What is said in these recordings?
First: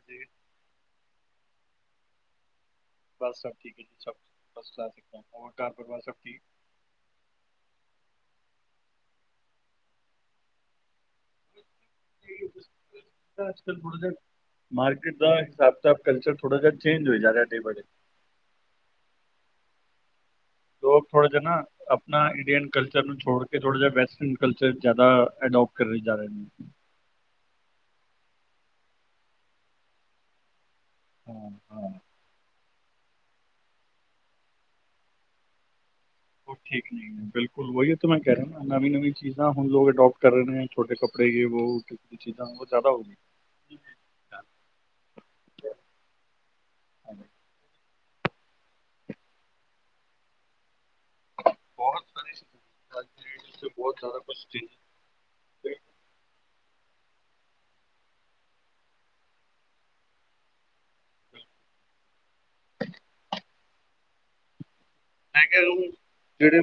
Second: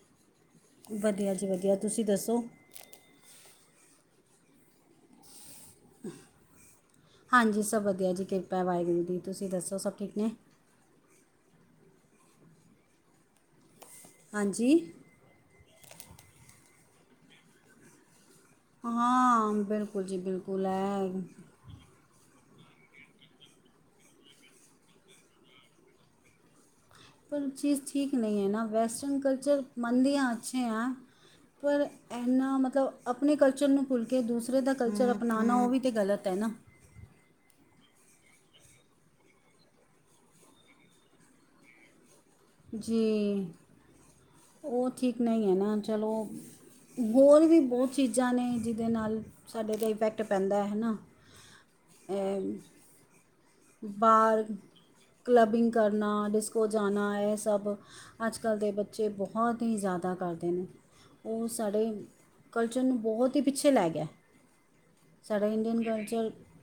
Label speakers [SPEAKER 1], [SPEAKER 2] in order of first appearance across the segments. [SPEAKER 1] ਅਤੇੇ [unintelligible]
[SPEAKER 2] ਵਧੀਆ ਜੀ ਵਧੀਆ, ਤੁਸੀ ਦੱਸੋ?
[SPEAKER 1] ਬਸ ਸਭ ਠੀਕ ਹੈ ਜੀ, [unintelligible] ਫਸਟ ਕਲਾਸ ਕਿਦਾ ਹੋਰ ਘਰ-ਪਰਵਾਰ ਸਭ ਠੀਕ?
[SPEAKER 2] ਹਾਂਜੀ ਸਭ ਵਧੀਆ ਜੀ ਕਿਰਪਾ ਏ ਵਾਹਿਗੁਰੂ ਦੀ, ਤੁਸੀ ਦੱਸੋ ਸਭ ਠੀਕ ਨੇ?
[SPEAKER 1] [unintelligible] ਅੱਜ-ਕੱਲ ਥੋ ੜਾ ਜਾ
[SPEAKER 2] ਹਾਂਜੀ।
[SPEAKER 1] ਕਿੱਦਾ ਹਿਸਾਬ-ਕਿਤਾਬ ਕਲਚਰ ਥੋੜਾ ਜਾ ਚੇਂਜ ਹੋਈ ਜਾਂਰੇਯਾ ਦਿਨ ਬ ਦਿ
[SPEAKER 2] ਹਾਂ, ਬਿਲਕੁਲ ਜੀ ਬਿਲ
[SPEAKER 1] ਲੋਕ ਥੋੜਾ ਜਾ ਨਾ ਅਪਨਾ ਇੰਡੀਅਨ ਕਲਚਰ ਨੂੰ ਛੋੜਕੇ ਥੋੜਾ ਜੇਯਾ ਵੈਸਟਰਨ ਕਰ ਜਾਦਾ, ਅਡੌਪਟ ਕਰਨੇ ਜਾ ਰਹੇ ਨੇ।
[SPEAKER 2] ਪਰ ਔ ਚੀਜ਼ ਠੀਕ ਨਹੀਂ ਹੈ ਨਾ, ਵੈਸਟਰਨ ਕਲਚਰ ਮੰਨਦੇ ਆਂ, ਅੱਛੇ ਆਂ
[SPEAKER 1] ਹਾਂ
[SPEAKER 2] ਪਰ
[SPEAKER 1] ਹਾਂ
[SPEAKER 2] ਇੰਹਨਾ ਮਤਲਬ ਆਪਣੇ ਕਲਚਰ ਨੂੰ ਭੁੱਲਕੇ ਦੂਸਰੇ ਦਾ ਕਲਚਰ ਅਪਨਾਨਾ ਔ ਵੀ ਤੇ ਗਲਤ ਐ ਨਾ।
[SPEAKER 1] ਉਹ ਠੀਕ ਜੀ। ਬਿਲਕੁਲ ਵਹੀ ਤਾਂ ਮੈਂ ਕਹਿ ਰਿਹਾ ਨਵੀਂ ਨਵੀਂ ਚੀਜ਼ਾਂ ਹੁਣ ਅਡੋਪਟ ਕਰ ਰਹੇ ਨੇ ਛੋਟੇ ਕੱਪੜੇ ਜਿ ਵੋ
[SPEAKER 2] ਜੀ ਉਹ ਠੀਕ ਨਹੀਂ ਹੈ ਨਾ ਚਲੋ। ਹੋਰ ਵੀ ਬਹੁਤ ਚੀਜ਼ਾਂ ਨੇ ਜਿਹਦੇ ਨਾਲ ਸਾਡੇ ਤੇ ਇਫੈਕਟ ਪੈਂਦਾ ਹੈ ਹਨਾ।
[SPEAKER 1] ਬਹੁਤ ਸ
[SPEAKER 2] ਬਾਹਰ ਕਲਬਿੰਗ ਕਰਨਾ ਡਿਸਕੋ ਜਾਨਾ ਇਹ ਸਭ ਅੱਜ ਕੱਲ੍ਹ ਦੇ ਬੱਚੇ ਬਹੁਤ ਹੀ ਜ਼ਿਆਦਾ ਕਰਦੇ ਨੇ। ਉਹ ਸਾਡੇ ਕਲਚਰ ਨੂੰ ਬਹੋਤ ਹੀ ਪਿੱਛੇ ਲੈ ਗਿਆ
[SPEAKER 1] ਮੈਂ
[SPEAKER 2] ਸਾਡਾ
[SPEAKER 1] ਕਿਹਾ ਉਹ
[SPEAKER 2] ਇੰਡੀਅਨ ਕਲਚਰ
[SPEAKER 1] ਜਿਹੜੇ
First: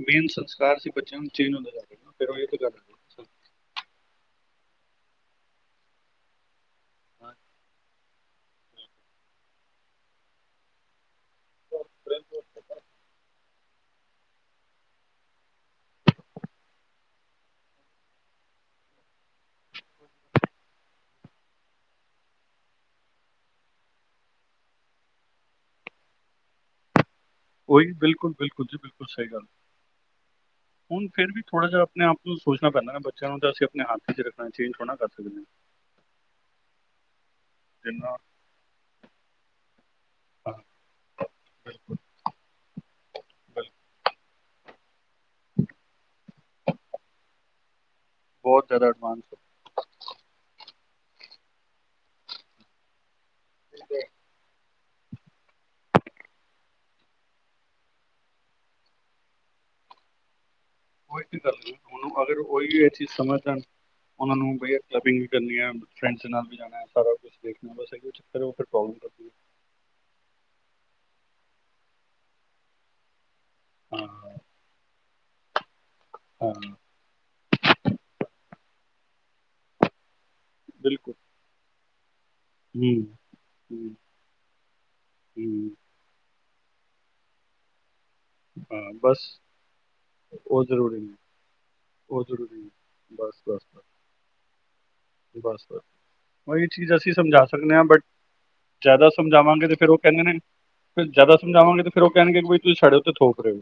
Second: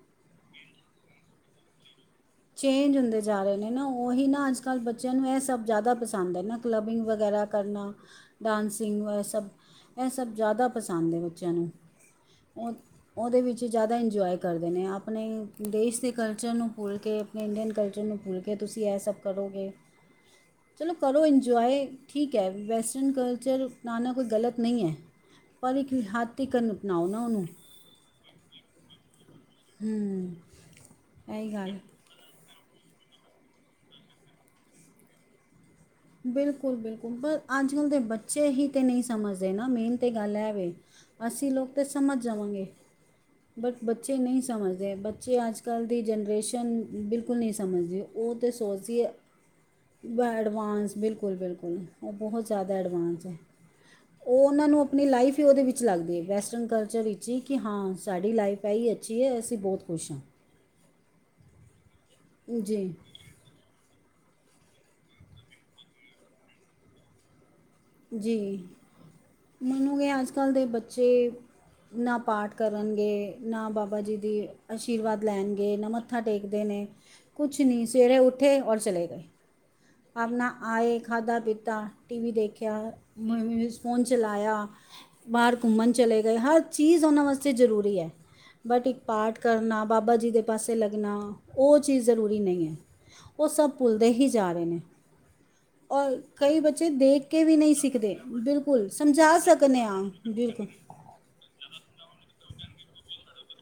[SPEAKER 1] ਮੇਨ ਸੰਸਕਾਰ ਸੀ ਬੱਚਿਆਂ ਨੂੰ ਚੇਂਜ ਹੁੰਦੇ ਜਾ ਰਹੇ ਆ
[SPEAKER 2] ਚੇਂਜ ਹੁੰਦੇ ਜਾ ਰਹੇ ਨੇ ਨਾ ਓਹੀ ਨਾ ਅੱਜ ਕੱਲ੍ਹ ਬੱਚਿਆਂ ਨੂੰ ਇਹ ਸਭ ਜ਼ਿਆਦਾ ਪਸੰਦ ਐ ਨਾ ਕਲਬਿੰਗ ਵਗੈਰਾ ਕਰਨਾ ਡਾਂਸਿੰਗ ਇਹ ਸਭ ਇਹ ਸਭ ਜ਼ਆਦਾ ਪਸੰਦ ਏ ਬੱਚਿਆਂ ਨੂੰ ਔ ਔਦੇ ਵਿੱਚ ਜਾਦਾ ਇੰਜੋ ਆਏ ਕਰਦੇ ਨੇ, ਆਪਣੇ ਦੇਸ਼ ਦੇ ਕਲਚਰ ਨੂੰ ਭੁੱਲ ਕਿ, ਆਪਨੇ ਇੰਡੀਅਨ ਕਲਚਰ ਨੂੰ ਭੁੱਲਕੇ ਤੁਸੀ ਐ ਸਭ ਕਰੋਗੇ। ਚਲੋ ਕਰੋ ਇੰਜੌ ਆਏ ਠੀਕ ਹੈ, ਵੈਸਟਰਨ ਕਲਚਰ ਅਪਨਾਨਾ ਕੋਈ ਗਲਤ ਨਈ ਹੈ। ਪਰ ਇੱਕ ਰਿਹਾਤੀਕਨ ਅਪਨਾਓ ਨਾ ਔਨੂੰ‌।
[SPEAKER 1] ਓਈ, ਬਿਲਕੁਲ -ਬਿਲਕੁਲ ਜੀ ਬਿਲਕੁਲ ਸਹੀ ਗੱਲ ਏ
[SPEAKER 2] ਹੂੰ
[SPEAKER 1] ਹੁਣ ਫਿਰ ਵੀ
[SPEAKER 2] ਇਹੀ
[SPEAKER 1] ਥੋੜਾ
[SPEAKER 2] ਗੱਲ
[SPEAKER 1] ਜਾ ਆਪਨੇ ਆਪ ਨੂੰ ਸੋਚਨਾ ਪੈਂਦਾ ਨਾ ਬੱਚਿਆਂ ਨੂੰ ਤਾਂ ਅਸੀਂ ਆਪਨੇ ਹੱਥ ਚ ਰੱਖਨਾ ਚੇਜ ਥੋੜ੍ਹਾ ਨਾ ਕਰ ਸਕਦੇ ਹਾਂ
[SPEAKER 2] ਬਿਲਕੁਲ ਬਿਲਕੁਲ ਪਰ ਅੱਜ ਕੱਲ ਦੇ
[SPEAKER 1] ਜਿੰਨਾ
[SPEAKER 2] ਬੱਚੇ ਹੀ ਤੇ ਨਹੀਂ ਸਮਝਦੇ ਨਾ ਮੇਨ ਤੇ ਗੱਲ ਐ
[SPEAKER 1] ਹਾਂ,
[SPEAKER 2] ਵੇ ਅਸੀਂ ਲੋਕ ਤਾਂ
[SPEAKER 1] ਬਿਲਕੁਲ
[SPEAKER 2] ਸਮਝ ਜਾਵਾਂਗੇ
[SPEAKER 1] ਬਿਲਕੁਲ
[SPEAKER 2] ਬਟ ਬੱਚੇ ਨਹੀਂ ਸਮਝਦੇ ਬੱਚੇ ਅੱਜ ਕੱਲ ਦੀ ਜਨਰੇਸ਼ਨ ਬਿਲਕੁਲ ਨਹੀਂ ਸਮਝਦੇ ਉਹ ਤਾਂ
[SPEAKER 1] ਬਹੁਤ ਜ਼ਿਆਦਾ
[SPEAKER 2] ਸੋਚ
[SPEAKER 1] ਐਡਵਾਂਸ
[SPEAKER 2] [unintelligible] ਐਡਵਾਂਸ ਬਿਲਕੁਲ ਬਿਲਕੁਲ ਉਹ ਬਹੁਤ ਜ਼ਿਆਦਾ ਐਡਵਾਂਸ ਹੈ ਉਹ ਉਹਨਾਂ ਨੂੰ ਆਪਣੀ ਲਾਈਫ ਹੀ ਉਹਦੇ ਵਿੱਚ ਲੱਗਦੀ ਹੈ ਵੈਸਟਰਨ ਕਲਚਰ ਵਿੱਚ ਹੀ ਕਿ ਹਾਂ ਸਾਡੀ ਲਾਈਫ ਹੈ ਹੀ ਅੱਛੀ ਹੈ ਅਸੀਂ ਬਹੁਤ ਖੁਸ਼ ਹਾਂ ਜੀ
[SPEAKER 1] [unintelligible] ਉਹਨਾਂ ਨੂੰ ਵਧੀਆ ਕਲੱਬਿੰਗ ਵੀ ਕਰਨੀ ਹੈ ਫਰੈਂਡਸ ਦੇ ਨਾਲ ਵੀ ਜਾਣਾ ਸਾਰਾ ਕੁਛ
[SPEAKER 2] ਜੀ ਮਨੋਗੇ ਅੱਜ ਕੱਲ੍ਹ ਦੇ ਬੱਚੇ ਨਾ ਪਾਠ ਕਰਨਗੇ ਨਾ ਬਾਬਾ
[SPEAKER 1] ਹੈ
[SPEAKER 2] ਜੀ ਦੀ
[SPEAKER 1] ਹਾਂ
[SPEAKER 2] ਆਸ਼ੀਰਵਾਦ ਲੈਨਗੇ ਨਾ ਮੱਥਾ ਟੇਕਦੇ
[SPEAKER 1] ਹਾਂ
[SPEAKER 2] ਨੇ ਕੁਛ ਨੀ ਸਵੇਰੇ ਉਠੇ ਔਰ ਚਲੇ ਗਏ ਆਪਨਾ ਆਏ
[SPEAKER 1] ਬਿਲਕੁਲ
[SPEAKER 2] ਖਾਧਾ ਪੀਤਾ ਟੀ ਵੀ ਦੇਖੇ
[SPEAKER 1] ਹੂੰ
[SPEAKER 2] [unintelligible]
[SPEAKER 1] ਹੂੰ
[SPEAKER 2] ਫੋਨ ਚਲਾਇਆ ਬਾਹਰ
[SPEAKER 1] ਹੂੰ
[SPEAKER 2] ਘੁੰਮਨ ਚਲੇ ਗਏ ਹਰ ਚੀਜ਼ ਉਹਨਾਂ ਵਾਸਤੇ ਜ਼ਰੂਰੀ ਐ ਬਟ
[SPEAKER 1] ਹਾਂ
[SPEAKER 2] ਇੱਕ
[SPEAKER 1] ਬਸ
[SPEAKER 2] ਪਾਠ ਕਰਨਾ ਬਾਬਾ ਜੀ ਦੇ
[SPEAKER 1] ਉਹ
[SPEAKER 2] ਪਾਸੇ
[SPEAKER 1] ਜ਼ਰੂਰੀ ਨੇ
[SPEAKER 2] ਲੱਗਨਾ ਉਹ ਚੀਜ਼ ਜ਼ਰੂਰੀ ਨਹੀਂ ਹੈ।
[SPEAKER 1] ਬਸ
[SPEAKER 2] ਉਹ
[SPEAKER 1] ਬਸ
[SPEAKER 2] ਸਭ
[SPEAKER 1] ਬਸ
[SPEAKER 2] ਭੁੱਲਦੇ ਹੀ ਜਾ ਰਹੇ ਨੇ
[SPEAKER 1] ਬਸ
[SPEAKER 2] ਔਰ ਕਈ
[SPEAKER 1] ਉਹੀ
[SPEAKER 2] ਬੱਚੇ
[SPEAKER 1] ਚੀਜ਼ ਅਸੀਂ
[SPEAKER 2] ਦੇਖ ਕੇ
[SPEAKER 1] ਸਮਝਾ
[SPEAKER 2] ਵੀ
[SPEAKER 1] ਸਕਨੇ
[SPEAKER 2] ਨਹੀਂ
[SPEAKER 1] ਹਾਂ ਬਟ
[SPEAKER 2] ਸਿੱਖਦੇ ਬਿਲਕੁਲ
[SPEAKER 1] ਜ਼ਿਆਦਾ
[SPEAKER 2] ਸਮਝਾ
[SPEAKER 1] ਸਮਝਾਵਾਂਗੇ ਤੇ
[SPEAKER 2] ਸਕਦੇ
[SPEAKER 1] ਫੇਰ ਉਹ
[SPEAKER 2] ਹਾਂ
[SPEAKER 1] ਕਹਿੰਦੇ ਨੇ
[SPEAKER 2] ਬਿਲਕੁਲ
[SPEAKER 1] ਫਿਰ ਜ਼ਿਆਦਾ ਸਮਝਾਵਾਂਗੇ ਫਿਰ ਉਹ ਕੈਹਨਗੇ ਕਿ ਵੀ ਤੁਸੀਂ ਸਾਡੇ ਉਤੇ ਥੋਪ ਰਹੇ ਹੋ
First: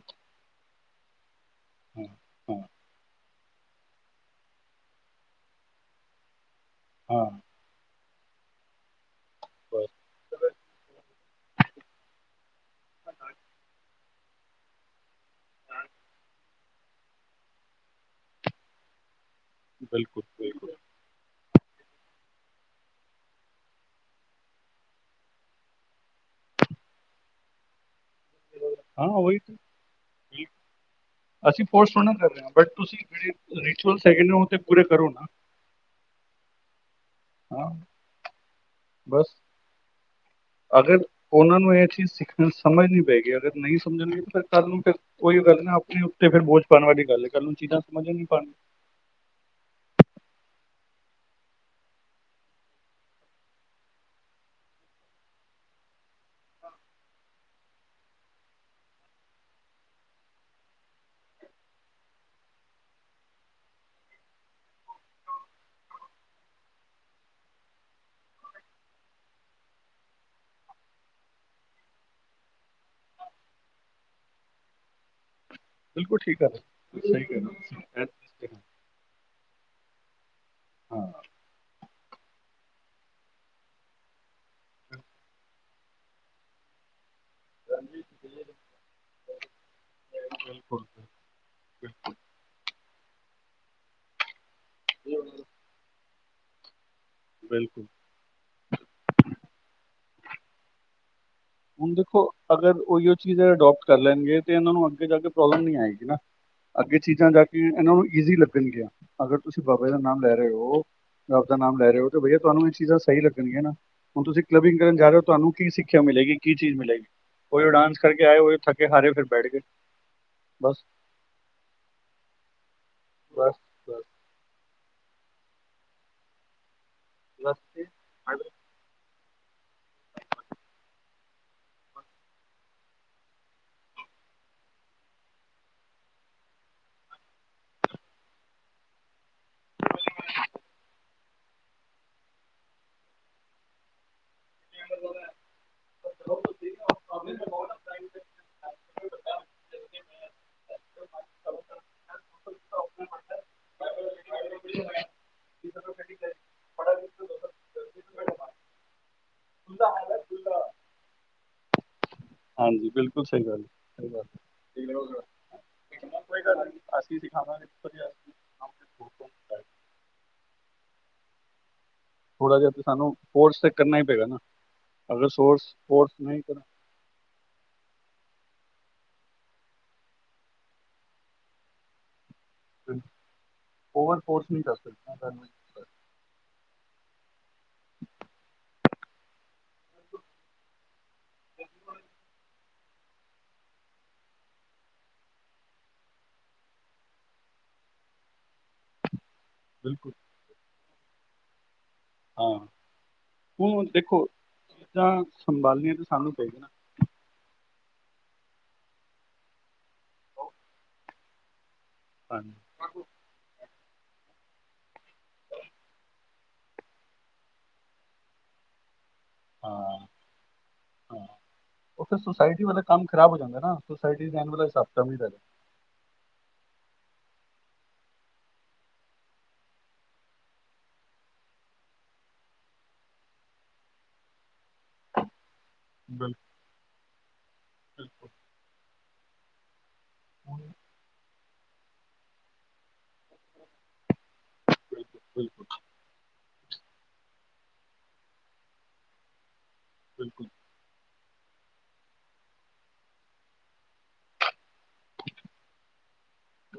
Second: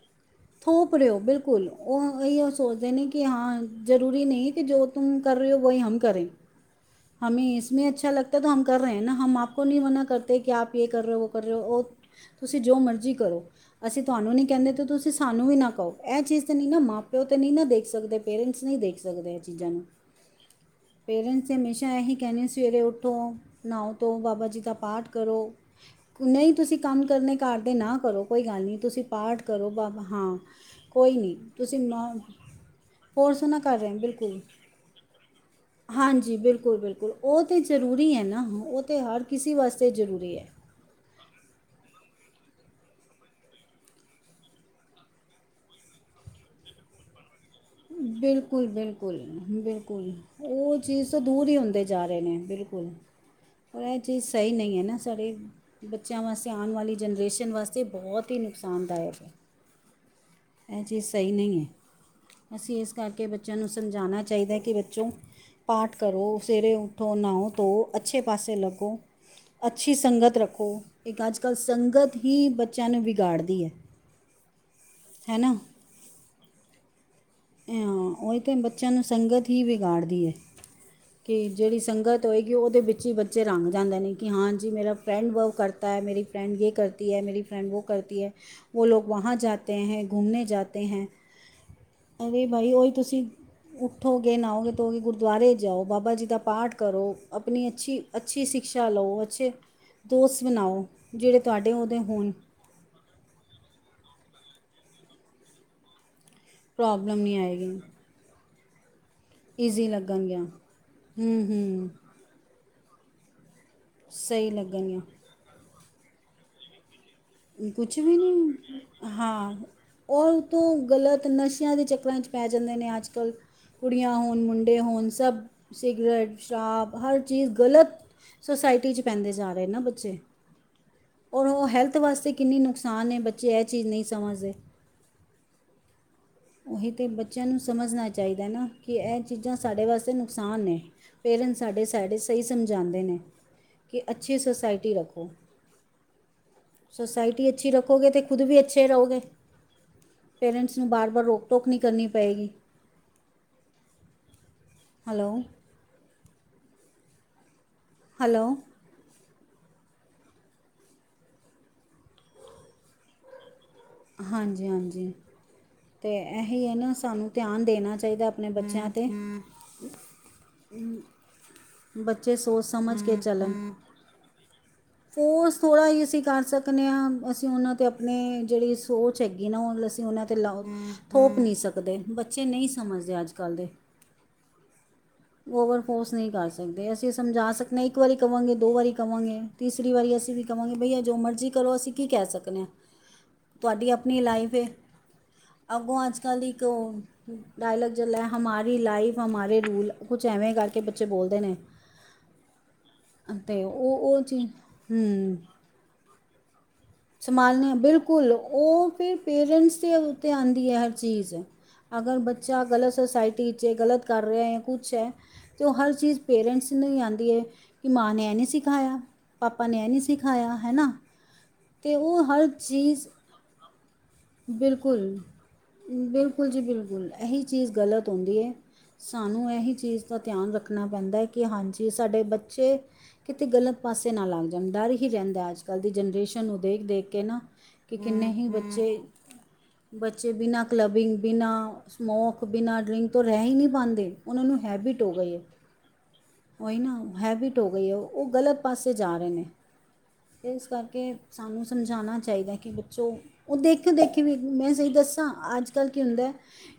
[SPEAKER 2] ਥੋਪ ਰਹੇ ਹੋ ਬਿਲਕੁਲ ਉਹ ਇਹੀ ਉਹ
[SPEAKER 1] ਹਾਂ ਹਾਂ
[SPEAKER 2] ਸੋਚਦੇ ਨੇ ਕਿ ਹਾਂ ਜ਼ਰੂਰੀ ਨਹੀਂ ਕਿ ਜੋ ਤੁਮ ਕਰ ਰਹੇ ਹੋ ਵਹੀ ਹਮ ਕਰੇ
[SPEAKER 1] [inaudible]
[SPEAKER 2] ਹਮੇ ਇਸਮੇ ਅੱਛਾ ਲਗਤਾ ਤੋ ਹਮ ਕਰ ਰਹੇ ਨਾ ਹਮ ਆਪੋ ਨਹੀਂ ਮਨਾ ਕਰਤੇ
[SPEAKER 1] ਬਸ
[SPEAKER 2] ਕਿ ਆਪ ਯੇ ਕਰ ਰਹੇ ਹੋ। [unintelligible] ਤੁਸੀਂ ਜੋ ਮਰਜ਼ੀ ਕਰੋ ਅਸੀਂ ਤੁਹਾਨੂੰ ਨੀ ਕਹਿੰਦੇ ਤੇ ਤੁਸੀਂ ਸਾਨੂੰ ਵੀ ਨਾ ਕਹੋ ਇਹ ਚੀਜ਼ ਤਾਂ ਨਹੀਂ ਨਾ ਮਾਂ ਪਿਓ ਤਾਂ ਨਹੀਂ ਨਾ ਦੇਖ ਸਕਦੇ ਪੇਰੈਂਟਸ ਨਹੀਂ ਦੇਖ ਸਕਦੇ। ਚੀਜ਼ਾਂ ਨੂੰ
[SPEAKER 1] ਬਿਲਕੁਲ ਬਿਲਕੁਲ।
[SPEAKER 2] ਪੇਰੈਂਟਸ ਹਮੇਸ਼ਾ ਇਹੀ ਕਹਿੰਨੇ ਸਵੇਰੇ ਉਠੋ ਨਾਵੋ ਧੋਵੋ ਬਾਬਾ ਜੀ ਦਾ ਪਾਠ ਕਰੋ ਨਹੀਂ ਤੁਸੀਂ ਕੰਮ ਕਰਨੇ ਘਰਦੇ ਨਾ ਕਰੋ ਕੋਈ ਗੱਲ ਨਹੀਂ ਤੁਸੀਂ
[SPEAKER 1] ਹਾਂ ਉਹੀ
[SPEAKER 2] ਪਾਠ
[SPEAKER 1] ਤੇ
[SPEAKER 2] ਕਰੋ ਬ ਹਾਂ
[SPEAKER 1] ਬਿਲਕੁਲ।
[SPEAKER 2] ਕੋਈ ਨਈ,
[SPEAKER 1] ਅਸੀਂ
[SPEAKER 2] ਤੁਸੀਂ
[SPEAKER 1] ਫੋਰਸ ਥੋੜ੍ਹਾ
[SPEAKER 2] ਨਾ,
[SPEAKER 1] ਕਰ ਰਹੇ ਹਾਂ ਬਟ ਤੁਸੀਂ
[SPEAKER 2] ਫੋਰਸ ਨਾ
[SPEAKER 1] ਜਿਹੜੇ
[SPEAKER 2] ਕਰ ਰਏ,
[SPEAKER 1] ਰਿਚੁਅਲਸ ਹੈਗੇ ਨੇ
[SPEAKER 2] ਬਿਲਕੁਲ।
[SPEAKER 1] ਉਹ ਤੇ ਪੂਰੇ ਕਰੋ ਨਾ
[SPEAKER 2] ਹਾਂਜੀ, ਬਿਲਕੁਲ-ਬਿਲਕੁਲ, ਉਹ ਤੇ
[SPEAKER 1] ਹਾਂ
[SPEAKER 2] ਜ਼ਰੂਰੀ ਏ ਨਾ, ਉਹ ਤੇ ਹਰ
[SPEAKER 1] ਬਸ
[SPEAKER 2] ਕਿਸੀ ਵਾਸ ਤੇ ਜਰੂਰੀ ਐ।
[SPEAKER 1] ਅਗਰ, ਉਨ੍ਹਾਂ ਨੂੰ ਏਹ ਚੀਜ਼ ਸਿੱਖਣ ਸਮਝਨੀ ਪਏਗੀ, ਅਗਰ ਨਈ ਸਮਝਨਗੇ, ਤੇ ਫਿਰ [unintelligible] ਔਈਉ ਗੱਲ ਐ ਨਾ, ਅਪਣੀ ਉੱਤੇ ਫੇਰ ਬੋਝ ਪਾਣ ਵਾਲੀ ਗੱਲ ਐ।
[SPEAKER 2] ਬਿਲਕੁਲ ਬਿਲ ਕੁਲ ਬਿਲਕੁਲ ਉਹ ਚੀਜ਼ ਤੋਂ ਦੂਰ ਹੀ ਹੁੰਦੇ ਜਾ ਰਹੇ ਨੇ ਬਿਲਕੁਲ ਪਰ ਐ ਚੀਜ਼ ਸਹੀ ਨਈ ਐ ਨਾ ਸਰੀ ਬੱਚਿਆਂ ਵਾਸਤੇ ਆਣ ਵਾਲੀ ਜਨਰੇਸ਼ਨ ਵਾਸਤੇ ਬੌਤ ਈ ਨੁਕਸਾਨਦਾਇਕ ਐ। ਐ ਚੀਜ਼ ਸਹੀ ਨਈ ਏ, ਅਸੀ ਇਸ ਕਰਕੇ ਬੱਚਿਆਂ ਨੂੰ ਸਮਝਾਣਾ ਚਾਹੀਦਾ ਕਿ ਬੱਚੋ ਪਾਠ ਕਰੋ, ਸਵੇਰੇ ਉੱਠੋ, ਨਾਓ ਧੋਓ, ਅੱਛੇ ਪਾਸੇ ਲੱਗੋ। ਅੱਛੀ ਸੰਗਤ ਰੱਖੋ, ਇੱਕ ਅੱਜ-ਕੱਲ ਸੰਗਤ ਹੀ ਬੱਚਿਆਂ ਨੂੰ ਵਿਗਾੜਦੀ ਐ। ਹੈਨਾ।
[SPEAKER 1] ਬਿਲਕੁਲ ਠੀਕ ਆ, ਸਹੀ ਕਿਆ।
[SPEAKER 2] ਹਾਂ ਉਹੀ ਤੇ ਬੱਚਿਆਂ ਨੂੰ ਸੰਗਤ ਹੀ ਵਿਗਾੜਦੀ ਏ
[SPEAKER 1] [unintelligible]
[SPEAKER 2] ਕਿ ਜਿਹੜੀ ਸੰਗਤ ਹੋਏਗੀ ਉਹਦੇ ਵਿੱਚ ਹੀ ਬੱਚੇ ਰੰਘ ਜਾਂਦੇ ਨੇ ਕਿ ਹਾਂਜੀ ਮੇਰਾ ਫਰੈਂਡ ਵੋ ਕਰਤਾ ਹੈ ਮੇਰੀ ਫਰੈਂਡ ਯੇ ਕਰਤੀ ਹੈ ਮੇਰੀ ਫਰੈਂਡ ਵੌ ਕਰਤੀ ਹੈ ਵੌ ਲੋਕ ਵਾਂਹਾ ਜਾਤੇ ਹੈ ਘੁੰਮਨੇ
[SPEAKER 1] ਬਿਲਕੁਲ
[SPEAKER 2] ਜਾਤੇ ਹੈ। ਅਰੇ ਭਾਈ ਓਏ ਤੁਸੀਂ ਉਠੋਗੇ ਨਾਓਗੇ ਧੋ ਗੇ ਗੁਰਦੁਆਰੇ ਜਾਓ ਬਾਬਾ ਜੀ ਦਾ ਪਾਠ ਕਰੋ ਆਪਨੀ
[SPEAKER 1] ਬਿਲਕੁਲ
[SPEAKER 2] ਅੱਛੀ ਅੱਛੀ ਸਿਕਸ਼ਾ ਲੌ ਅੱਛੇ‌ ਦੋਸਤ ਬਨਾਓ ਜੇੜੇ ਤੂਆਡੇ
[SPEAKER 1] ਹੁਣ
[SPEAKER 2] ਔਦੇ
[SPEAKER 1] ਦੇਖੋ
[SPEAKER 2] ਹੋਨਂ।
[SPEAKER 1] ਅਗਰ ਔਈਔ ਚੀਜ਼ ਅਡੋਪਟ ਕਰ ਲੈਣਗੇ, ਤੇ ਉਨਾਂ ਨੂੰ ਅੱਗੇ ਜਾ ਕੇ ਪ੍ਰੌਬਲਮ ਨੀ ਆਏਗੀ ਨਾ। ਅੱਗੇ
[SPEAKER 2] ਪ੍ਰੋਬਲਮ
[SPEAKER 1] ਚੀਜ਼ਾਂ
[SPEAKER 2] ਨਹੀਂ
[SPEAKER 1] ਜਾਕੇ,
[SPEAKER 2] ਆਏਗੀ
[SPEAKER 1] ਏਨਾਂ ਨੂੰ ਈਜ਼ੀ ਲੱਗਣਗੀਆ। ਅਗਰ ਤੁਸੀ
[SPEAKER 2] ਈਜ਼ੀ
[SPEAKER 1] ਬਾਬੇ ਦਾ ਨਾਮ ਲੈ
[SPEAKER 2] ਲੱਗਣਗੀਆਂ
[SPEAKER 1] ਰੇ ਹ ਔ,
[SPEAKER 2] ਹੂੰ
[SPEAKER 1] ਰੱਬ ਦਾ ਨਾਮ
[SPEAKER 2] ਹੂੰ
[SPEAKER 1] ਲੈ ਰੇ ਔ- ਬਯਾ ਤੁਹਾਨੂੰ ਇਹ ਚੀਜ਼ਾਂ ਸਹੀ ਲੱਗਣਗੀਆਂ ਨਾ, ਹੁਣ ਤੁਸੀਂ
[SPEAKER 2] ਸਹੀ
[SPEAKER 1] ਕਲੱਬਿੰਗ ਕਰਨ ਜਾ
[SPEAKER 2] ਲੱਗਣਗੀਆਂ
[SPEAKER 1] ਰਹੇ ਹੋ, ਤੁਹਾਨੂੰ ਕੀ ਸਿੱਖਿਆ ਮਿਲੇਗੀ। ਕੀ ਚੀਜ਼ ਮਿਲੇਗੀ? ਵੜੜੜੜਟਰੜਵਲ
[SPEAKER 2] ਕੁਛ ਵੀ ਨੀ,
[SPEAKER 1] ਬੈਠ
[SPEAKER 2] ਹਾਂ,
[SPEAKER 1] ਗਏ
[SPEAKER 2] ਔ ਤੇ
[SPEAKER 1] ਬਸ
[SPEAKER 2] ਗਲਤ ਨਸ਼ਿਆਂ ਦੇ ਚੱਕਰਾਂ'ਚ ਪੈ ਜਾਂਦੇ ਨੇ ਆਜ-ਕਲ,
[SPEAKER 1] ਬਸ ਬਸ
[SPEAKER 2] ਕੁੜੀਆਂ ਹੋਣ, ਮੁੰਡੇ ਹੋਣ, ਸਭ ਸਿਗਰੇਟ, ਸ਼ਰਾਬ ਹਰ ਚੀਜ਼
[SPEAKER 1] ਬਸ
[SPEAKER 2] ਗਲਤ ਸੋਸਾਇਟੀ'ਚ ਪੈਂਦੇ ਜਾ ਰੇ ਨਾ ਬੱਚੇ, ਔਰ ਔ ਹੈਲ ਤ ਵਾਸਤੇ ਕਿੰਨੀ ਨੁਕਸਾਨ ਏ, ਬੱਚੇ ਐ ਚੀਜ਼ ਨਹੀਂ ਸਮਝਦੇ। ਉਹੀ ਤੇ ਬੱਚਿਆਂ ਨੂੰ ਸਮਝਣਾ ਚਾਹੀਦਾ ਨਾ, ਕਿ ਇਹ ਚੀਜ਼ਾਂ ਸਾਡੇ ਵਾਸਤੇ ਨੁਕਸਾਨ ਨੇ ਪੇਰੈਂਟਸ ਸਾਡੇ ਸਾਈਡੇ ਸਹੀ ਸਮਝਾਉਦੇ ਨੇ, ਕਿ ਅੱਛੀ ਸੋਸਾਇਈਟੀ ਰੱਖੋ ਸੋਸਾਇਟੀ ਅੱਛੀ ਰੱਖੋਗੇ, ਤੇ ਖੁਦ ਵੀ ਅੱਛੇ ਰਹੋਗੇ ਪੇਰੈਂਟਸ ਨੂੰ ਬਾਰ-ਬਾਰ ਰੋਕ ਟੋਕ ਨਹੀਂ ਕਰਨੀ ਪਏਗੀ। Hello hello.
[SPEAKER 1] [unintelligible] ਹਾਂਜੀ ਬਿਲਕੁਲ ਸਹੀ ਗੱਲ ਹੈ।
[SPEAKER 2] ਹਾਂਜੀ-ਹਾਂਜੀ। ਤੇ ਇਹੀ ਹੈ ਨਾ
[SPEAKER 1] ਅਸੀਂ
[SPEAKER 2] ਸਾਨੂੰ ਧਿਆਨ
[SPEAKER 1] ਸਿਖਾਵਾਂਗੇ
[SPEAKER 2] ਦੇਣਾ ਚਾਹੀਦਾ ਆਪਣੇ ਬੱਚਿਆਂ ਤੇ ਬੱਚੇ
[SPEAKER 1] ਥੋੜਾ
[SPEAKER 2] ਸੋਚ
[SPEAKER 1] ਜਿਹਾ ਤੇ
[SPEAKER 2] ਸਮਝ
[SPEAKER 1] ਸਾਨੂੰ
[SPEAKER 2] ਕੇ ਚਲਣ।
[SPEAKER 1] ਫੋਰਸ ਤੇ ਕਰਨਾ ਹੀ ਪਏਗਾ ਨਾ ਅਗਰ
[SPEAKER 2] ਫੋਰਸ
[SPEAKER 1] ਸੋਰਸ
[SPEAKER 2] ਥੋੜ੍ਹਾ
[SPEAKER 1] ਫੋਰਸ
[SPEAKER 2] ਅਸੀਂ
[SPEAKER 1] ਨਹੀਂ
[SPEAKER 2] ਕਰ
[SPEAKER 1] ਕਰਾਂ
[SPEAKER 2] ਸਕਦੇ ਹਾਂ, ਅਸੀਂ ਉਹਨਾਂ ਤੇ ਆਪਣੇ ਜਿਹੜੀ ਸੋਚ ਹੈਗੀ ਨਾ, ਉਹ ਅਸੀਂ ਉਹਨਾਂ ਤੇ ਲਾ ਥੋਪ ਨਹੀਂ ਸਕਦੇ, ਬੱਚੇ ਨਹੀਂ ਸਮਝਦੇ ਅੱਜ ਕੱਲ੍ਹ ਦੇ।
[SPEAKER 1] ਓਵਰ ਫੋਰਸ ਨਹੀਂ ਕਰ ਸਕਦੇ।
[SPEAKER 2] ਓਵਰ ਫੋਰਸ ਨਹੀਂ ਕਰ ਸਕਦੇ ਅਸੀਂ ਸਮਝਾ ਸਕਦੇ ਆ, ਇੱਕ ਵਾਰੀ ਕਹਾਂਗੇ ਦੋ ਵਾਰੀ ਕਹਾਂਗੇ ਤੀਸਰੀ ਵਾਰੀ ਅਸੀਂ ਵੀ ਕਿਉ ਬਈਆ ਜੋ ਮਰਜ਼ੀ ਕਰੋ ਅਸੀਂ ਕੀ ਕਹਿ ਸਕਦੇ ਹਾਂ, ਤੁਹਾਡੀ ਆਪਣੀ ਲਾਈਫ ਏ ਅੱਗੋਂ ਅੱਜ ਕੱਲ੍ਹ ਇੱਕ ਓ, ਡਾਇਲੋਗ ਚਲਿਆ ਹੈ, ਹਮਾਰੀ ਲਾਈਫ ਹਮਾਰੇ ਰੁ
[SPEAKER 1] ਬਿਲਕੁਲ।
[SPEAKER 2] ਐਵੇ ਕਰਕੇ ਬੱਚੇ ਬੋਲਦੇ ਨੇ
[SPEAKER 1] ਹਾਂ
[SPEAKER 2] ਤੇ ਉਹ-ਉਹ ਚੀਜ਼ ਹੂੰ
[SPEAKER 1] ਸੰਬਾਲਨੀਆਂ ਤੇ ਸਾਨੂੰ ਪਏਗੀ ਨਾ।
[SPEAKER 2] ਸੰਭਾਲਨਿਆਂ, ਬਿਲਕੁਲ, ਉਹ ਫਿਰ ਪੇਰੈਂਟਸ ਦੇ ਉੱਤੇ ਆਂਦੀ ਹੈ ਹਰ ਚੀਜ਼। ਅਗਰ
[SPEAKER 1] ਹਾਂਜੀ
[SPEAKER 2] ਬੱਚਾ ਗਲਤ ਸੋਸਾਇਟੀ ਇੱਚ ਏ, ਗਲਤ ਕਰ ਰੇਆ ਯਾ ਕੁਛ ਐ ਤੇ ਉਹ ਹਰ ਚੀਜ਼ ਪੇਰੈਂਟਸ ਨੂੰ ਈ ਆਂਦੀ ਏ, ਕਿ ਮਾਂ ਨੇ ਏਹ ਨਈ ਸਿਖਾਇਆ। ਪਾਪਾ ਨੇ ਏਹ ਨਹੀਂ
[SPEAKER 1] ਹਾਂ
[SPEAKER 2] ਸਿਖਾਇਆ, ਹੈ ਨਾ।
[SPEAKER 1] ਹਾਂ
[SPEAKER 2] ਅਤੇ
[SPEAKER 1] ਉਹ ਫਿਰ
[SPEAKER 2] ਹਰ
[SPEAKER 1] ਸੋਸਾਇਟੀ ਵਾਲੇ
[SPEAKER 2] ਚੀਜ਼
[SPEAKER 1] ਕੰਮ ਖਰਾਬ ਹੋ ਜਾਂਦਾ ਨਾ, ਸੋਸਾਇਟੀ ਇੱਚ ਰੇਹਣ ਵਾਲਾ ਹਿਸਾਬ
[SPEAKER 2] ਬਿਲਕੁਲ
[SPEAKER 1] ਕਿਤਾਬ ਨਈ
[SPEAKER 2] ਬਿਲਕੁਲ ਜੀ ਬਿਲਕੁਲ, ਏਹੀ ਚੀਜ਼ ਗ਼ਲਤ ਹੁੰਦੀ ਏ। ਸਾਨੂੰ ਏਹੀ ਚੀਜ਼ ਦਾ ਤਿਆਨ ਰੱਖਣਾ ਪੈਂਦਾ, ਕੇ ਹਾਂਜੀ ਸਾਡੇ ਬੱਚੇ ਕਿਤੇ ਗਲਤ ਪਾਸੇ ਨਾ ਲੱਗ ਜਾਣ, ਡਰ ਹੀ ਰਹਿੰਦਾ ਅੱਜ ਅੱਜ ਕੱਲ੍ਹ ਦੀ ਜਨਰੇਸ਼ਨ
[SPEAKER 1] ਬਿਲਕੁਲ
[SPEAKER 2] ਨੂੰ ਦੇਖ-ਦੇਖ ਕੇ ਨਾ, ਕਿ ਕਿੰਨੇ ਹੀ ਬੱਚੇ ਬੱਚੇ ਬਿਨਾਂ ਕਲੱਬਿੰਗ, ਬਿਨਾਂ ਸਮੋਕ, ਬਿਨਾਂ ਡਰਿੰਕ ਤੋਂ ਰੇਹ ਈ ਨਹੀਂ ਪਾਂਦੇ ਉਹਨਾਂ ਨੂੰ ਹੈਬਿਟ
[SPEAKER 1] ਬਿਲਕੁਲ
[SPEAKER 2] ਹੋ ਗਈ ਹੈ।
[SPEAKER 1] ਬਿਲਕੁਲ
[SPEAKER 2] ਹੋਈ ਨਾ ਹੈਬਿਟ ਹੋ ਗਈ ਹੈ, ਉਹ ਗਲਤ ਪਾਸੇ ਜਾ ਰਹੇ ਨੇ
[SPEAKER 1] ਬਿਲਕੁਲ
[SPEAKER 2] ਇਸ ਕਰਕੇ ਸਾਨੂੰ ਸਮਝਾਉਣਾ ਚਾਹੀਦਾ ਕਿ ਬੱਚੋ ਉਹ ਦੇਖਣ ਦੇਖੀ ਵੀ, ਮੈਂ ਸਹੀ ਦੱਸਾਂ ਅੱਜ ਕੱਲ ਕੀ ਹੁੰਦਾ ਹੈ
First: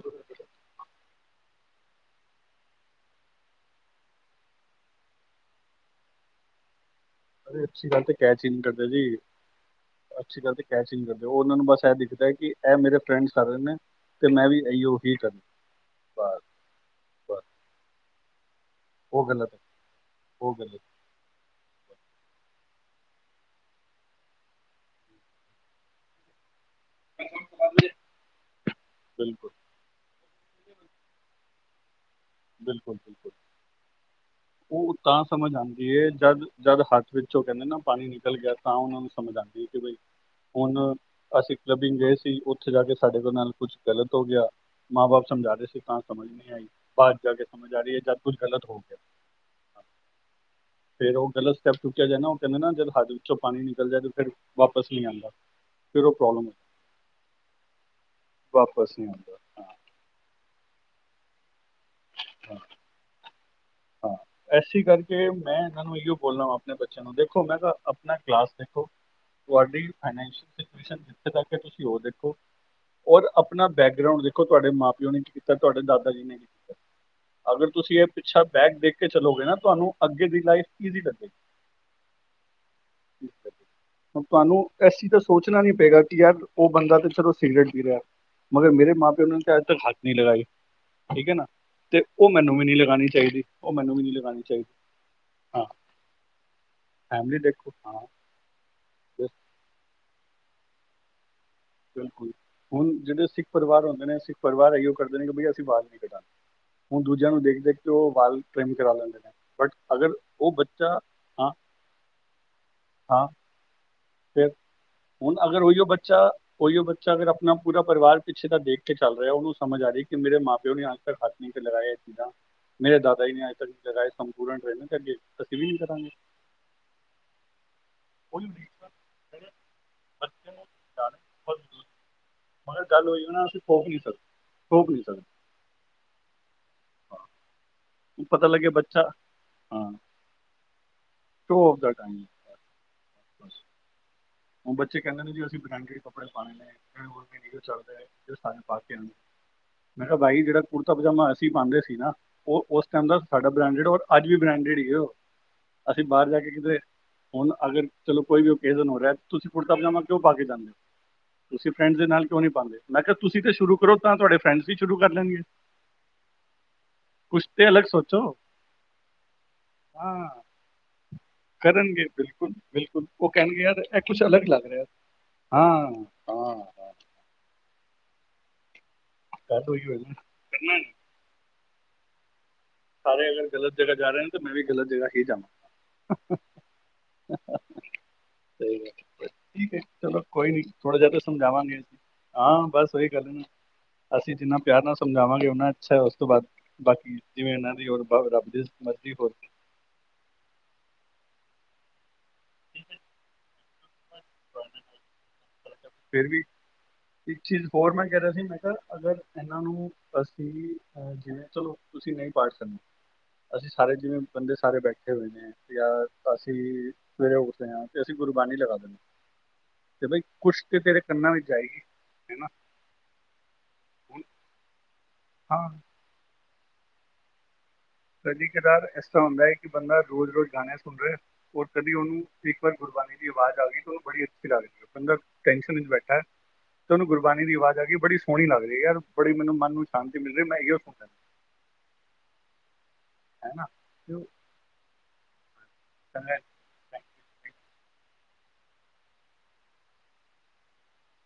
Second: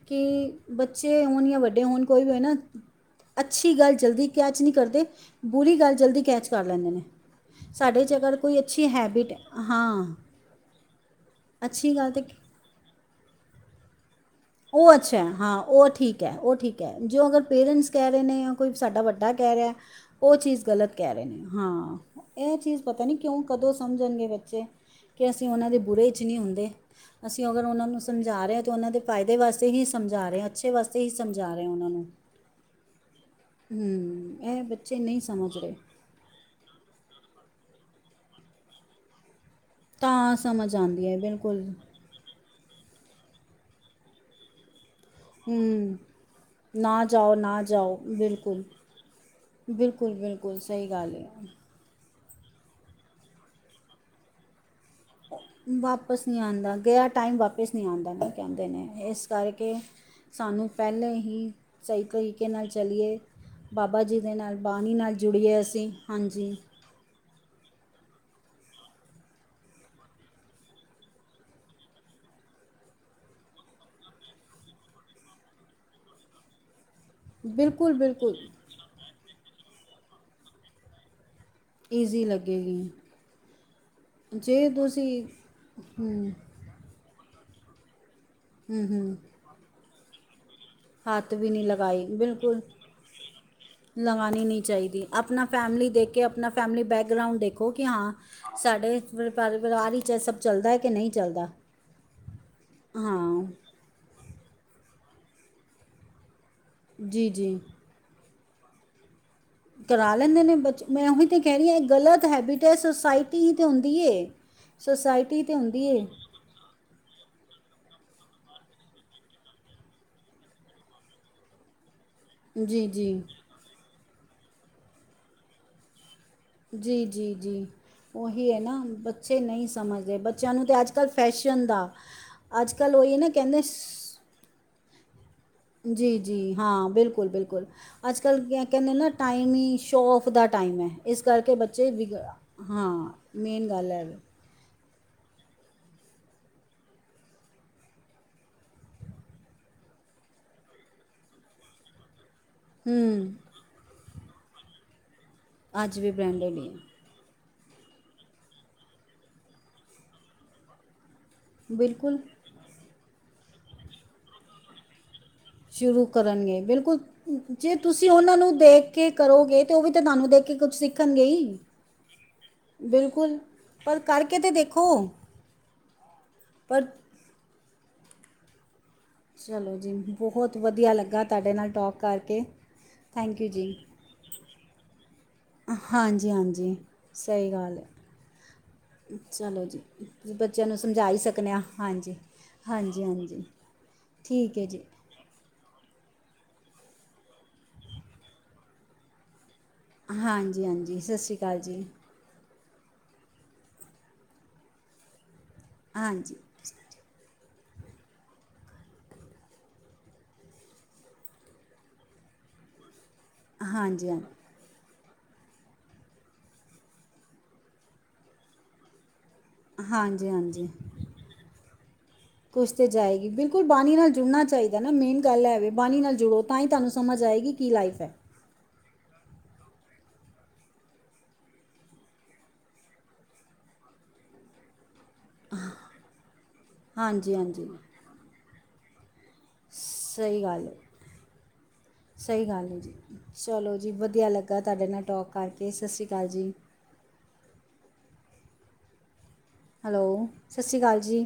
[SPEAKER 2] ਕਿ ਬੱਚੇ ਹੋਣ ਜਾਂ ਵੱਡੇ ਹੋਣ, ਕੋਈ ਵੀ ਨਾ ਅੱਛੀ ਗੱਲ ਜਲਦੀ ਕੈਚ ਨਹੀਂ ਕਰਦੇ, ਬੁਰੀ ਗੱਲ ਜਲਦੀ ਕੈਚ ਕਰ ਲੈਂਦੇ ਨੇ।
[SPEAKER 1] ਅਰੇ ਅੱਛੀ
[SPEAKER 2] ਸਾਡੇ
[SPEAKER 1] ਗੱਲ
[SPEAKER 2] ਚ
[SPEAKER 1] ਤੇ
[SPEAKER 2] ਅਗਰ
[SPEAKER 1] ਕੈਚ ਹੀ
[SPEAKER 2] ਕੋਈ
[SPEAKER 1] ਨਹੀਂ
[SPEAKER 2] ਅੱਛੀ
[SPEAKER 1] ਕਰਦੇ ਜੀ
[SPEAKER 2] ਹੈਬਿਟ ਏ
[SPEAKER 1] ਅੱਛੀ ਗੱਲ ਤੇ ਕੈਚ ਈ ਨਈ ਕਰਦੇ, ਉਹਨਾਂ ਨੂੰ ਬਸ ਏਹ
[SPEAKER 2] ਅੱਛੀ ਗੱਲ
[SPEAKER 1] ਦਿਖਦਾ
[SPEAKER 2] ਤਾਂ
[SPEAKER 1] ਏ ਕਿ, ਏਹ ਮੇਰੇ ਫਰੈਂਡ ਸਾਰੇ ਨੇ ਤੇ ਮੈਂ ਵੀ
[SPEAKER 2] ਉਹ
[SPEAKER 1] ਇਹੀਓ ਹੀ
[SPEAKER 2] ਅੱਛਾ ਹੈ,
[SPEAKER 1] ਕਰਨਾ
[SPEAKER 2] ਹਾਂ ਉਹ ਠੀਕ ਐ,
[SPEAKER 1] ਬਸ
[SPEAKER 2] ਉਹ ਠੀਕ ਐ, ਜੋ ਅਗਰ
[SPEAKER 1] ਬਸ
[SPEAKER 2] ਪੇਰੈਂਟਸ ਕੇਹ ਰਏ ਨੇ, ਯਾ ਕੋਈ ਸਾਡਾ
[SPEAKER 1] ਉਹ
[SPEAKER 2] ਵੱਡਾ
[SPEAKER 1] ਗਲਤ
[SPEAKER 2] ਕੇਹ
[SPEAKER 1] ਹੈ
[SPEAKER 2] ਰਿਹਾ ਉਹ ਚੀਜ਼ ਗ਼ਲਤ ਕੇਹ ਰਏ ਨੇ, ਹਾਂ ਏਹ ਚੀਜ਼ ਪਤਾ ਨੀ ਕਿਉਂ? ਕਦੋਂ ਸਮਝਣਗੇ ਬੱਚੇ? ਕੇ ਅਸੀਂ ਔਨਾਂ ਦੇ ਬੁਰੇ ਇੱਚ ਨਈ ਹੁੰਦੇ,
[SPEAKER 1] ਹੈ।
[SPEAKER 2] ਅਸੀਂ ਅਗਰ ਉਹਨਾਂ ਨੂੰ ਸਮਝਾ ਰਹੇ ਆ ਫਾਏਦੇ
[SPEAKER 1] ਬਿਲਕੁਲ
[SPEAKER 2] ਵਾਸਤੇ ਹੀ ਸਮਝਾ ਰਹੇ ਹਾ, ਅੱਛੇ ਵਾਸਤੇ ਹੀ ਸਮਝਾ ਰਹੇ ਹਾ ਉਹਨਾਂ ਨੂੰ।
[SPEAKER 1] ਬਿਲਕੁਲ-ਬਿਲਕੁਲ,
[SPEAKER 2] ਹੂੰ ਇਹ
[SPEAKER 1] ਉਹ
[SPEAKER 2] ਬੱਚੇ ਨਹੀਂ
[SPEAKER 1] ਤਾਂ ਸਮਝ
[SPEAKER 2] ਰਹੇ
[SPEAKER 1] ਆਂਦੀ ਏ ਜਦ ਜਦ ਹੱਥ ਵਿੱਚੋ ਉਹ ਕਹਿੰਦੇ ਨਾ, ਪਾਣੀ ਨਿਕਲ ਗਿਆ ਤਾਂ ਉਹਨਾਂ ਨੂੰ ਸਮਝ ਆਂਦੀ ਏ।
[SPEAKER 2] ਤਾਂ ਸਮਝ
[SPEAKER 1] ਹੁਣ,
[SPEAKER 2] ਆਉਂਦੀ ਹੈ
[SPEAKER 1] ਅਸੀਂ
[SPEAKER 2] ਬਿਲਕੁਲ
[SPEAKER 1] ਕਲੱਬਿੰਗ ਗਏ ਸੀ ਔਥੇ ਜਾ ਕੇ ਸਾਡੇ ਦੇ ਨਾਲ ਕੁੱਛ ਗ਼ਲਤ ਹੋ ਗਿਆ, ਮਾਂ ਬਾਪ ਸਮਝਾ ਰਹੇ ਸੀ
[SPEAKER 2] ਹੂੰ
[SPEAKER 1] ਤਾਂ ਸਮਝ ਨਈ ਆਈ।
[SPEAKER 2] ਨਾ
[SPEAKER 1] ਤਦ ਜਾ
[SPEAKER 2] ਜਾਓ
[SPEAKER 1] ਕੇ
[SPEAKER 2] ਨਾ
[SPEAKER 1] ਸਮਝ ਆ ਰਈ
[SPEAKER 2] ਜਾਓ
[SPEAKER 1] ਹੈ ਜਦ ਕੁਝ
[SPEAKER 2] ਬਿਲਕੁਲ
[SPEAKER 1] ਗ਼ਲਤ ਹੋ ਗਿਆ।
[SPEAKER 2] ਬਿਲਕੁਲ ਬਿਲਕੁਲ ਸਹੀ
[SPEAKER 1] ਫੇਰ
[SPEAKER 2] ਗੱਲ
[SPEAKER 1] ਉਹ
[SPEAKER 2] ਹੈ
[SPEAKER 1] ਗਲਤ ਸਟੈਪ ਚੁੱਕੇਆ ਜਾਏ ਨਾ, ਉਹ ਕਹਿੰਦੇ ਨਾ, ਜਦ ਹੱਦ ਵਿੱਚੋਂ ਪਾਣੀ ਨਿਕਲ ਜਾਏ ਤੇ ਫਿਰ ਵਾਪਸ ਨਈ ਆਂ
[SPEAKER 2] ਵਾਪਸ ਨਈ ਆਂਦਾ, ਗਯਾ ਟਾਈਮ ਵਾਪਿਸ ਨਈ ਆਂਦਾ, ਐਵੇਂ ਕਹਿੰਦੇ ਨੇ,
[SPEAKER 1] ਵਾਪਸ ਨਹੀਂ
[SPEAKER 2] ਏਸ
[SPEAKER 1] ਆਉਂਦਾ
[SPEAKER 2] ਕਰ ਕੇ, ਸਾਨੂੰ ਪੈਲੇ ਹੀ ਸਈ ਕਰੀਕੇ
[SPEAKER 1] ਹਾਂ, ਹਾਂ
[SPEAKER 2] ਨਾਲ ਚਲੀਏ ਬਾਬਾ
[SPEAKER 1] ਹਾਂ
[SPEAKER 2] ਜੀ ਦੇ ਨਾਲ,
[SPEAKER 1] ਐਸੀ
[SPEAKER 2] ਬਾਣੀ ਨਾਲ ਜੁੜੀਏ ਅਸੀਂ, ਹਾਂਜੀ।
[SPEAKER 1] ਚਲੋ ਦੇਖੋ ਮੈਂ ਕਿਹਾ, ਆਪਣਾ ਕਲਾਸ ਦੇਖੋ। ਤੁਹਾਡੀ ਫਾਈਨੇਸ਼ਲ ਕੰਡਿਸ਼ਨ ਕਿੱਥੇ ਤਕ ਹੈ ਤੁਸੀਂ ਔ ਦੇਖੋ। ਔਰ ਅਪਣਾ ਬੈਕਰਾਉਂਡ ਦੇਖੋ, ਤੁਹਾਡੇ ਮਾਂ ਪਿਓ ਨੇ ਕੀ ਕੀਤਾ? ਤੁਹਾਡੇ ਦਾਦਾ ਜੀ ਨੇ ਕੀ ਕੀਤਾ? ਅਗਰ
[SPEAKER 2] ਬਿਲਕੁਲ
[SPEAKER 1] ਤੁਸੀਂ ਏਹ
[SPEAKER 2] ਬਿਲਕੁਲ
[SPEAKER 1] ਪਿੱਛਾ ਬੈਕ ਦੇਖ ਕੇ ਚਲੋਗੇ ਨਾ, ਤੁਹਾਨੂੰ ਅੱਗੇ ਦੀ ਲਾਈਫ ਈਜ਼ੀ ਲੱਗੇਗੀ। ਹੁਣ ਤੁਹਾਨੂੰ,
[SPEAKER 2] ਜੇ
[SPEAKER 1] ਏਸ ਚੀਜ਼
[SPEAKER 2] ਤੁਸੀਂ
[SPEAKER 1] ਦਾ ਸੋਚਣਾ ਨੀ ਪਏਗਾ,
[SPEAKER 2] ਹੂੰ
[SPEAKER 1] ਕਿ ਯਾਰ ਔਹ ਬੰਦਾ ਤੇ ਚਲੋ ਸਿਗਰੇਟ ਪੀ ਰੇਆ, ਮਗਰ
[SPEAKER 2] ਹੂੰ
[SPEAKER 1] ਮੇਰੇ ਮਾਂ
[SPEAKER 2] ਹੂੰ
[SPEAKER 1] ਪਿਓ ਨੇ ਤੇ ਅੱਜ ਤੱਕ ਹੱਥ ਨਈ ਲਗਾਈ। ਠੀਕ ਐ
[SPEAKER 2] ਹੱਥ
[SPEAKER 1] ਨਾ,
[SPEAKER 2] ਵੀ ਨਹੀਂ
[SPEAKER 1] ਤੇ
[SPEAKER 2] ਲਗਾਈ
[SPEAKER 1] ਔਹ ਮੈਨੂੰ
[SPEAKER 2] ਬਿਲਕੁਲ
[SPEAKER 1] ਵੀ ਨਈ ਲਗਾਣੀ ਚਾਈਦੀ।
[SPEAKER 2] ਲਗਾਉਣੀ ਨਹੀਂ ਚਾਹੀਦੀ ਆਪਣਾ
[SPEAKER 1] ਹਾਂ
[SPEAKER 2] ਫੈਮਿਲੀ ਦੇਖ ਕੇ ਆਪਣਾ ਫੈਮਿਲੀ ਬੈਕਗਰਾਉਂਡ ਦੇਖੋ ਕਿ ਹਾਂ ਸਾਡੇ
[SPEAKER 1] ਬਸ
[SPEAKER 2] ਪਰਿਵਾਰ ਹੀ ਇਹ ਸਭ ਚੱਲਦਾ ਹੈ ਕਿ ਨਹੀਂ ਚੱਲਦਾ
[SPEAKER 1] ਬਿਲਕੁਲ ਹੁਣ ਜਿਹੜੇ
[SPEAKER 2] ਹਾਂ
[SPEAKER 1] ਸਿੱਖ ਪਰਿਵਾਰ ਹੁੰਦੇ ਨੇ ਸਿੱਖ ਪਰਿਵਾਰ ਇਓ ਕਰਦੇ ਨੇ ਕਿ ਬਈ ਅਸੀਂ ਬਾਲ ਨਹੀਂ ਕੱਟਣੇ ਹੁਣ
[SPEAKER 2] ਜੀ
[SPEAKER 1] ਦੂਜਿਆਂ ਨੂੰ
[SPEAKER 2] ਜੀ
[SPEAKER 1] ਦੇਖ-ਦੇਖ ਕੇ ਉਹ ਵਾਲ ਪ੍ਰੇਮ ਕਰਵਾ ਲੈਂਦੇ ਨੇ ਬਟ ਅਗਰ
[SPEAKER 2] ਕਰਾ ਲੈਂਦੇ
[SPEAKER 1] ਉਹ
[SPEAKER 2] ਨੇ ਬਚ,
[SPEAKER 1] ਬੱਚਾ
[SPEAKER 2] ਮੈਂ ਉਹੀ ਤੇ
[SPEAKER 1] ਹਾਂ
[SPEAKER 2] ਕੇਹ ਰਈ ਆ, ਏਹ ਗ਼ਲਤ ਹੈਬਿਟ ਏ, ਸੋਸਾਇਟੀ ਈ ਤੇ ਹੁੰਦੀ ਐ।
[SPEAKER 1] ਫੇਰ, ਹੁਣ ਅਗਰ ਉਹੀਓ ਬੱਚਾ ਓਈਓ ਬੱਚਾ ਅਗਰ, ਆਪਣਾ ਪੂਰਾ ਪਰਿਵਾਰ ਪਿੱਛੇ ਦਾ ਦੇਖ ਕੇ ਚੱਲ ਰੇਆ, ਉਹਨੂੰ ਸਮਝ ਆ ਰਈ, ਕਿ ਮੇਰੇ ਮਾਂ ਪਿਓ ਨੇ [unintelligible] ਅਸੀਂ ਤੇ ਲਗਾਏ ਏਹ [unintelligible] ਮੇਰੇ ਦਾਦਾ ਜੀ ਨੇ ਅੱਜ ਤੱਕ ਲਗਾਏ ਸੰਪੂਰਨ [unintelligible] ਨੀ ਲਗੇ। ਅਸੀਂ ਵੀ ਨੀ ਕਰਾਂਗੇ।
[SPEAKER 2] ਜੀ-ਜੀ-ਜੀ,
[SPEAKER 1] ਉਹੀ
[SPEAKER 2] ਔਹੀ ਹੈ ਨਾ
[SPEAKER 1] ਰੀਜ਼ਨ
[SPEAKER 2] ਬ ਬੱਚੇ ਨਈ ਸਮਝਦੇ,
[SPEAKER 1] ਬੱਚੇ
[SPEAKER 2] ਬੱਚਿਆਂ ਨੂੰ ਤੇ ਅੱਜ ਕੱਲ੍ਹ
[SPEAKER 1] ਜਾਣੇ ਬਹੁਤ
[SPEAKER 2] ਫੈਸ਼ਨ
[SPEAKER 1] ਜ਼ਰੂਰੀ।
[SPEAKER 2] ਦਾ, ਅੱਜ ਕੱਲ੍ਹ ਉਈਏ ਨਾ ਕੇਂਦੇ
[SPEAKER 1] ਸੋ ਪੀਸਦ।
[SPEAKER 2] ਜੀ-ਜੀ ਹਾਂ, ਬਿਲਕੁਲ-ਬਿਲਕੁਲ, ਅੱਜ
[SPEAKER 1] ਹੁਣ
[SPEAKER 2] ਕੱਲ੍ਹ
[SPEAKER 1] ਪਤਾ
[SPEAKER 2] ਕ
[SPEAKER 1] ਲੱਗੇ
[SPEAKER 2] ਕਹਿੰਦੇ
[SPEAKER 1] ਬੱਚਾ
[SPEAKER 2] ਨਾ, ਟਾਈਮ ਈ
[SPEAKER 1] ਹਾਂ
[SPEAKER 2] ਸ਼ੌ ਫ ਦਾ ਟਾਈਮ ਐ, ਇਸ ਕਰਕੇ
[SPEAKER 1] ਸ਼ੋ ਆਫ
[SPEAKER 2] ਬੱਚੇ
[SPEAKER 1] ਦਾ
[SPEAKER 2] ਵਿ,
[SPEAKER 1] ਟਾਈਮ
[SPEAKER 2] ਹਾਂ ਮੇਨ ਗੱਲ ਏਹ ਵੇ।
[SPEAKER 1] ਹੁਣ ਬੱਚੇ ਕੇਨਦੇ ਨੇ ਜੀ ਅਸੀਂ ਬਰੈਂਡੀਡ ਕੱਪੜੇ ਪਾਣੇ ਨੇ, ਮੈਂ ਹੋਰ ਕੋਈ ਰੀਲ ਚਲ ਰੇਆ, ਜੋ ਸਾਰੇ ਪਾ ਕੇ ਆਣ। ਮੈਂ ਕਿਹਾ ਬਾਈ ਜਿਹੜਾ ਕੁੜਤਾ ਪਜਾਮਾ ਅਸੀਂ ਪਾਂਦੇ ਸੀ ਨਾ ਉਹ ਉਸ ਟਮ ਦਾ
[SPEAKER 2] ਹੂੰ
[SPEAKER 1] ਸਾਡਾ ਬ੍ਰਾਂਡਡ ਔਰ ਅੱਜ ਵੀ ਬ੍ਰਾਂਡਡ ਹੀ ਉਹ
[SPEAKER 2] ਅੱਜ
[SPEAKER 1] ਅਸੀਂ
[SPEAKER 2] ਵੀ
[SPEAKER 1] ਬਾਹਰ ਜਾ ਕੇ
[SPEAKER 2] ਬ੍ਰੈਂਡਡ ਹੀ
[SPEAKER 1] ਕਿਤੇ
[SPEAKER 2] ਹੈ
[SPEAKER 1] ਹੁਣ ਅਗਰ ਚਲੋ ਕੋਈ ਵੀ ਓਕੇਜਨ ਹੋ ਰਿਹਾ, ਤੁਸੀਂ ਕੁੜਤਾ ਪਜਾਮਾ ਕਿਉਂ ਪਾ ਕੇ ਜਾਂਦੇ ਹੋ ਤੁਸੀਂ ਫਰੈਂਡ ਦੇ
[SPEAKER 2] ਬਿਲਕੁਲ
[SPEAKER 1] ਨਾਲ ਕਿਉਂ ਨੀ ਪਾਂਦੇ, ਮੈਂ ਕਿਹਾ ਤੁਸੀਂ ਤੇ ਸ਼ੁਰੂ ਕਰੋ ਤਾਂ ਤੁਹਾਡੇ ਫਰੈਂਡਸ ਹੀ ਸ਼ੁਰੂ ਕਰ ਲੈਣਗੇ
[SPEAKER 2] ਸ਼ੁਰੂ ਕਰਨਗੇ, ਬਿਲਕੁਲ
[SPEAKER 1] ਕੁਝ ਤੇ
[SPEAKER 2] ਜੇ
[SPEAKER 1] ਅਲੱਗ
[SPEAKER 2] ਤੁਸੀਂ
[SPEAKER 1] ਸੋਚੋ
[SPEAKER 2] ਉਹਨਾ ਨੂੰ ਦੇਖ ਕੇ ਕਰੋਗੇ ਤੇ ਉਹ ਵੀ ਤਾਂ
[SPEAKER 1] ਹਾਂ
[SPEAKER 2] ਤੁਹਾਨੂੰ ਦੇਖ ਕੇ ਕੁਛ ਸਿੱਖਣਗੇ ਹੀ
[SPEAKER 1] ਕਰਨਗੇ
[SPEAKER 2] ਬਿਲਕੁਲ ਪਰ
[SPEAKER 1] ਕੁਛ
[SPEAKER 2] ਕਰਕੇ
[SPEAKER 1] ਅਲੱਗ
[SPEAKER 2] ਤੇ
[SPEAKER 1] ਲੱਗ
[SPEAKER 2] ਦੇਖੋ
[SPEAKER 1] ਰਿਹਾ ਹਾਂ-ਹਾਂ
[SPEAKER 2] ਪਰ
[SPEAKER 1] ਗੱਲ
[SPEAKER 2] ਚਲੋ
[SPEAKER 1] ਹੋਈ
[SPEAKER 2] ਜੀ
[SPEAKER 1] ਹੋਈ ਨਾ
[SPEAKER 2] ਬਹੁਤ ਵਧੀਆ ਲੱਗਾ ਤੁਹਾਡੇ ਨਾਲ ਟੋਕ ਕਰਕੇ
[SPEAKER 1] ਸਾਰੇ
[SPEAKER 2] ਥੈਂਕ ਯੂ
[SPEAKER 1] ਅਗਰ
[SPEAKER 2] ਜੀ
[SPEAKER 1] ਗ਼ਲਤ ਜਗ੍ਹਾ ਜਾ ਰਹੇ ਨੇ ਤਾਂ ਮੈਂ ਵੀ ਗਲਤ ਜਗਾ ਹੀ ਜਾਵਾਂ
[SPEAKER 2] ਹਾਂਜੀ-ਹਾਂਜੀ ਸਹੀ ਗੱਲ ਹੈ
[SPEAKER 1] ਸਹੀ
[SPEAKER 2] ਚਲੋ ਜੀ ਬੱਚਿਆਂ ਨੂੰ ਸਮਝਾ ਹੀ ਸਕਦੇ ਹਾਂ ਹਾਂਜੀ
[SPEAKER 1] ਹਾਂ, ਬਸ
[SPEAKER 2] ਹਾਂਜੀ
[SPEAKER 1] ਉਹੀ ਗੱਲ ਨਾ
[SPEAKER 2] ਹਾਂਜੀ
[SPEAKER 1] ਅਸੀਂ ਜਿੰਨਾ
[SPEAKER 2] ਠੀਕ ਹੈ ਜੀ
[SPEAKER 1] ਪਿਆਰ ਨਾਲ ਸਮਝਾਵਾਂਗੇ, ਉਹਨਾ ਅੱਛਾ ਉਸ ਤੋਂ ਬਾਅਦ ਬਾਕੀ ਜਿਵੇਂ ਇਹਨਾਂ ਦੀ ਹੋਰ ਰੱਬ ਦੀ ਹੋਰ
[SPEAKER 2] ਹਾਂਜੀ ਹਾਂਜੀ ਸਤਿ ਸ਼੍ਰੀ ਅਕਾਲ ਜੀ
[SPEAKER 1] ਫਿਰ
[SPEAKER 2] ਹਾਂਜੀ
[SPEAKER 1] ਵੀ ਇੱਕ ਚੀਜ਼ ਹੋਰ ਮੈਂ ਕਹਿ ਰਿਹਾ ਸੀ ਮੈਂ ਕਿਹਾ ਅਗਰ ਇਹਨਾਂ ਨੂੰ ਅਸੀਂ ਜਿਵੇਂ ਚਲੋ ਤੁਸੀਂ ਨਹੀਂ ਪਾੜ ਸਕਦੇ ਅਸੀਂ ਸਾਰੇ
[SPEAKER 2] ਹਾਂਜੀ
[SPEAKER 1] ਜਿਵੇਂ
[SPEAKER 2] ਹਾਂ
[SPEAKER 1] ਬੰਦੇ ਸਾਰੇ ਬੈਠੇ ਬੈਠੇ ਹੋਏ ਨੇ, ਯ ਅਸੀਂ ਮੇਰੇ ਉਠਦੇ ਹਾਂ ਤੇ ਅਸੀਂ ਗੁਰਬਾਣੀ ਲਗਾ ਦੇਦੇ ਤੇ ਬਾਈ
[SPEAKER 2] ਹਾਂਜੀ
[SPEAKER 1] ਕੁਛ
[SPEAKER 2] ਹਾਂਜੀ
[SPEAKER 1] ਤੇ ਤੇਰੇ ਕੰਨਾਂ ਵਿੱਚ ਜਾਏਗੀ ਹੇਨਾ
[SPEAKER 2] ਕੁਛ ਤੇ ਜਾਏਗੀ ਬਿਲਕੁਲ ਬਾਣੀ ਨਾਲ ਜੁੜਨਾ ਚਾਹੀਦਾ ਨਾ ਮੇਨ ਗੱਲ ਹੈਵੇ
[SPEAKER 1] ਹਾਂ
[SPEAKER 2] ਬਾਣੀ ਨਾਲ ਜੁੜੋ ਤਾਂ ਹੀ ਤੁਹਾਨੂੰ ਸਮਝ ਆਏਗੀ ਕੀ ਲਾਈਫ ਹੈ
[SPEAKER 1] ਪਹਿਲੀ ਕਿਦਾਰ ਇਸ ਤ੍ਹਾਂ ਹੁੰਦਾ ਹੈ ਕਿ ਬੰਦਾ ਰੋਜ਼ ਰੋਜ਼ ਗਾਣੇ ਸੁਣ ਰਿਹਾ ਰ ਕਦੀ ਉਹਨੂੰ ਇੱਕ ਵਾਰ ਗੁਰਬਾਣੀ ਦੀ ਆਵਾਜ਼ ਆ ਗਈ ਤੇ ਉਹਨੂੰ ਬੜੀ ਅੱਛੀ ਲੱਗਦੀ ਬੰਦਾ ਟੈਨਸ਼ਨ ਵਿੱਚ ਬੈਠਾ ਹੈ, ਤੁਹਾਨੂੰ
[SPEAKER 2] ਹਾਂਜੀ
[SPEAKER 1] ਗੁਰਬਾਣੀ ਦੀ
[SPEAKER 2] ਹਾਂਜੀ
[SPEAKER 1] ਆਵਾਜ਼ ਆ ਗਈ ਬੜੀ ਸੋਹਣੀ ਲੱਗਦੀ ਹੈ ਯਾਰ ਬੜੀ ਮੈਨੂੰ ਮਨ ਨੂੰ ਸ਼ਾਂਤੀ ਮਿਲ ਰਹੀ
[SPEAKER 2] ਸਹੀ
[SPEAKER 1] ਮੈਂ
[SPEAKER 2] ਗੱਲ ਹੈ,
[SPEAKER 1] ਇਹੋ ਸੁਣਦਾ
[SPEAKER 2] ਸਹੀ ਗੱਲ ਹੈ ਜੀ
[SPEAKER 1] ਹਾਂ, ਹੈ ਨਾ
[SPEAKER 2] ਚਲੋ ਜੀ
[SPEAKER 1] ਤੇ ਉਹ
[SPEAKER 2] ਵਧੀਆ ਲੱਗਦਾ ਤੁਹਾਡੇ ਨਾਲ ਟੋਕ ਕਰਕੇ ਸਤਿ ਸ਼੍ਰੀ ਅਕਾਲ
[SPEAKER 1] ਚੰਗਾ ਹੈ।
[SPEAKER 2] ਜੀ ਹੈਲੋ ਸਤਿ ਸ਼੍ਰੀ ਅਕਾਲ ਜੀ